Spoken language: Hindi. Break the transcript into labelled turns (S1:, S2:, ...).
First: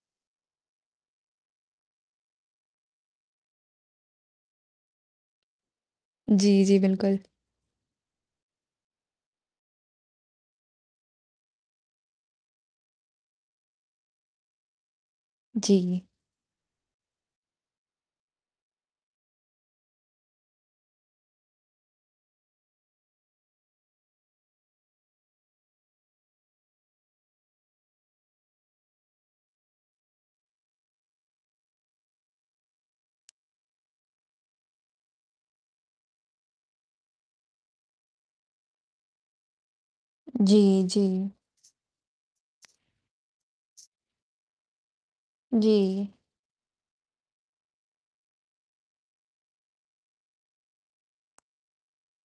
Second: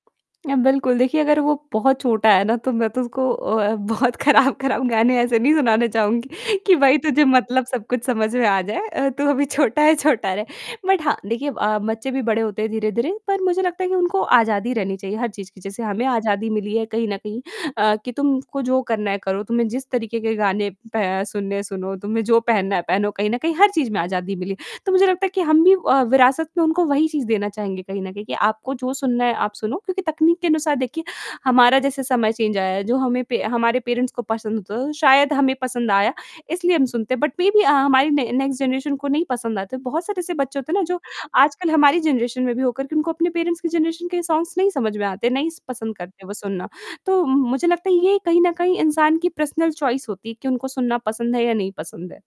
S1: अ, बिल्कुल। देखिए अगर वो बहुत छोटा है ना, तो मैं तो उसको अ, बहुत ख़राब-ख़राब गाने ऐसे नहीं सुनाना चाहूँगी
S2: जी,
S1: कि
S2: जी।
S1: भाई
S2: बिल्कुल।
S1: तुझे मतलब सब कुछ समझ में आ जाए अ, "तू अभी छोटा है, छोटा रह," बट हाँ, देखिए अ, बच्चे भी बड़े होते हैं धीरे-धीरे पर मुझे लगता है कि उनको आज़ादी रहनी चाहिए हर चीज़ की, जैसे
S2: जी।
S1: हमें आज़ादी मिली है कहीं न कहीं अ, कि तुमको जो करना है करो, तुम्हें जिस तरीक़े के गाने प सुनने हैं सुनो, तुम्हें जो पहनना है पहनो, कहीं न कहीं हर चीज़ में आज़ादी मिले, तो मुझे लगता है कि हम भी अ, विरासत में उनको वही चीज़ देना चाहेंगे कहीं न कहीं कि आपको जो सुनना है आप सुनो, क्योंकि तकनीक के अनुसार देखिए हमारा जैसे समय चेंज आया है, जो हमें पे हमारे पेरेंट्स को पसंद होता है शायद हमें पसंद आया इसलिए हम सुनते हैं, बट मेबी अ, हमारी न नेक्स्ट जनरेशन को नहीं पसंद आते। बहुत सारे ऐसे बच्चे होते ना
S2: जी,
S1: जो
S2: जी।
S1: आजकल हमारी जनरेशन में भी होकर तुमको अपने पेरेंट्स की जनरेशन के सॉन्ग्स नहीं समझ में आते, नहीं स पसंद
S2: जी।
S1: करते वो सुनना, तो म मुझे लगता है ये कहीं न कहीं इंसान की पर्सनल चॉइस होती है कि उनको सुनना पसंद है या नहीं पसंद है।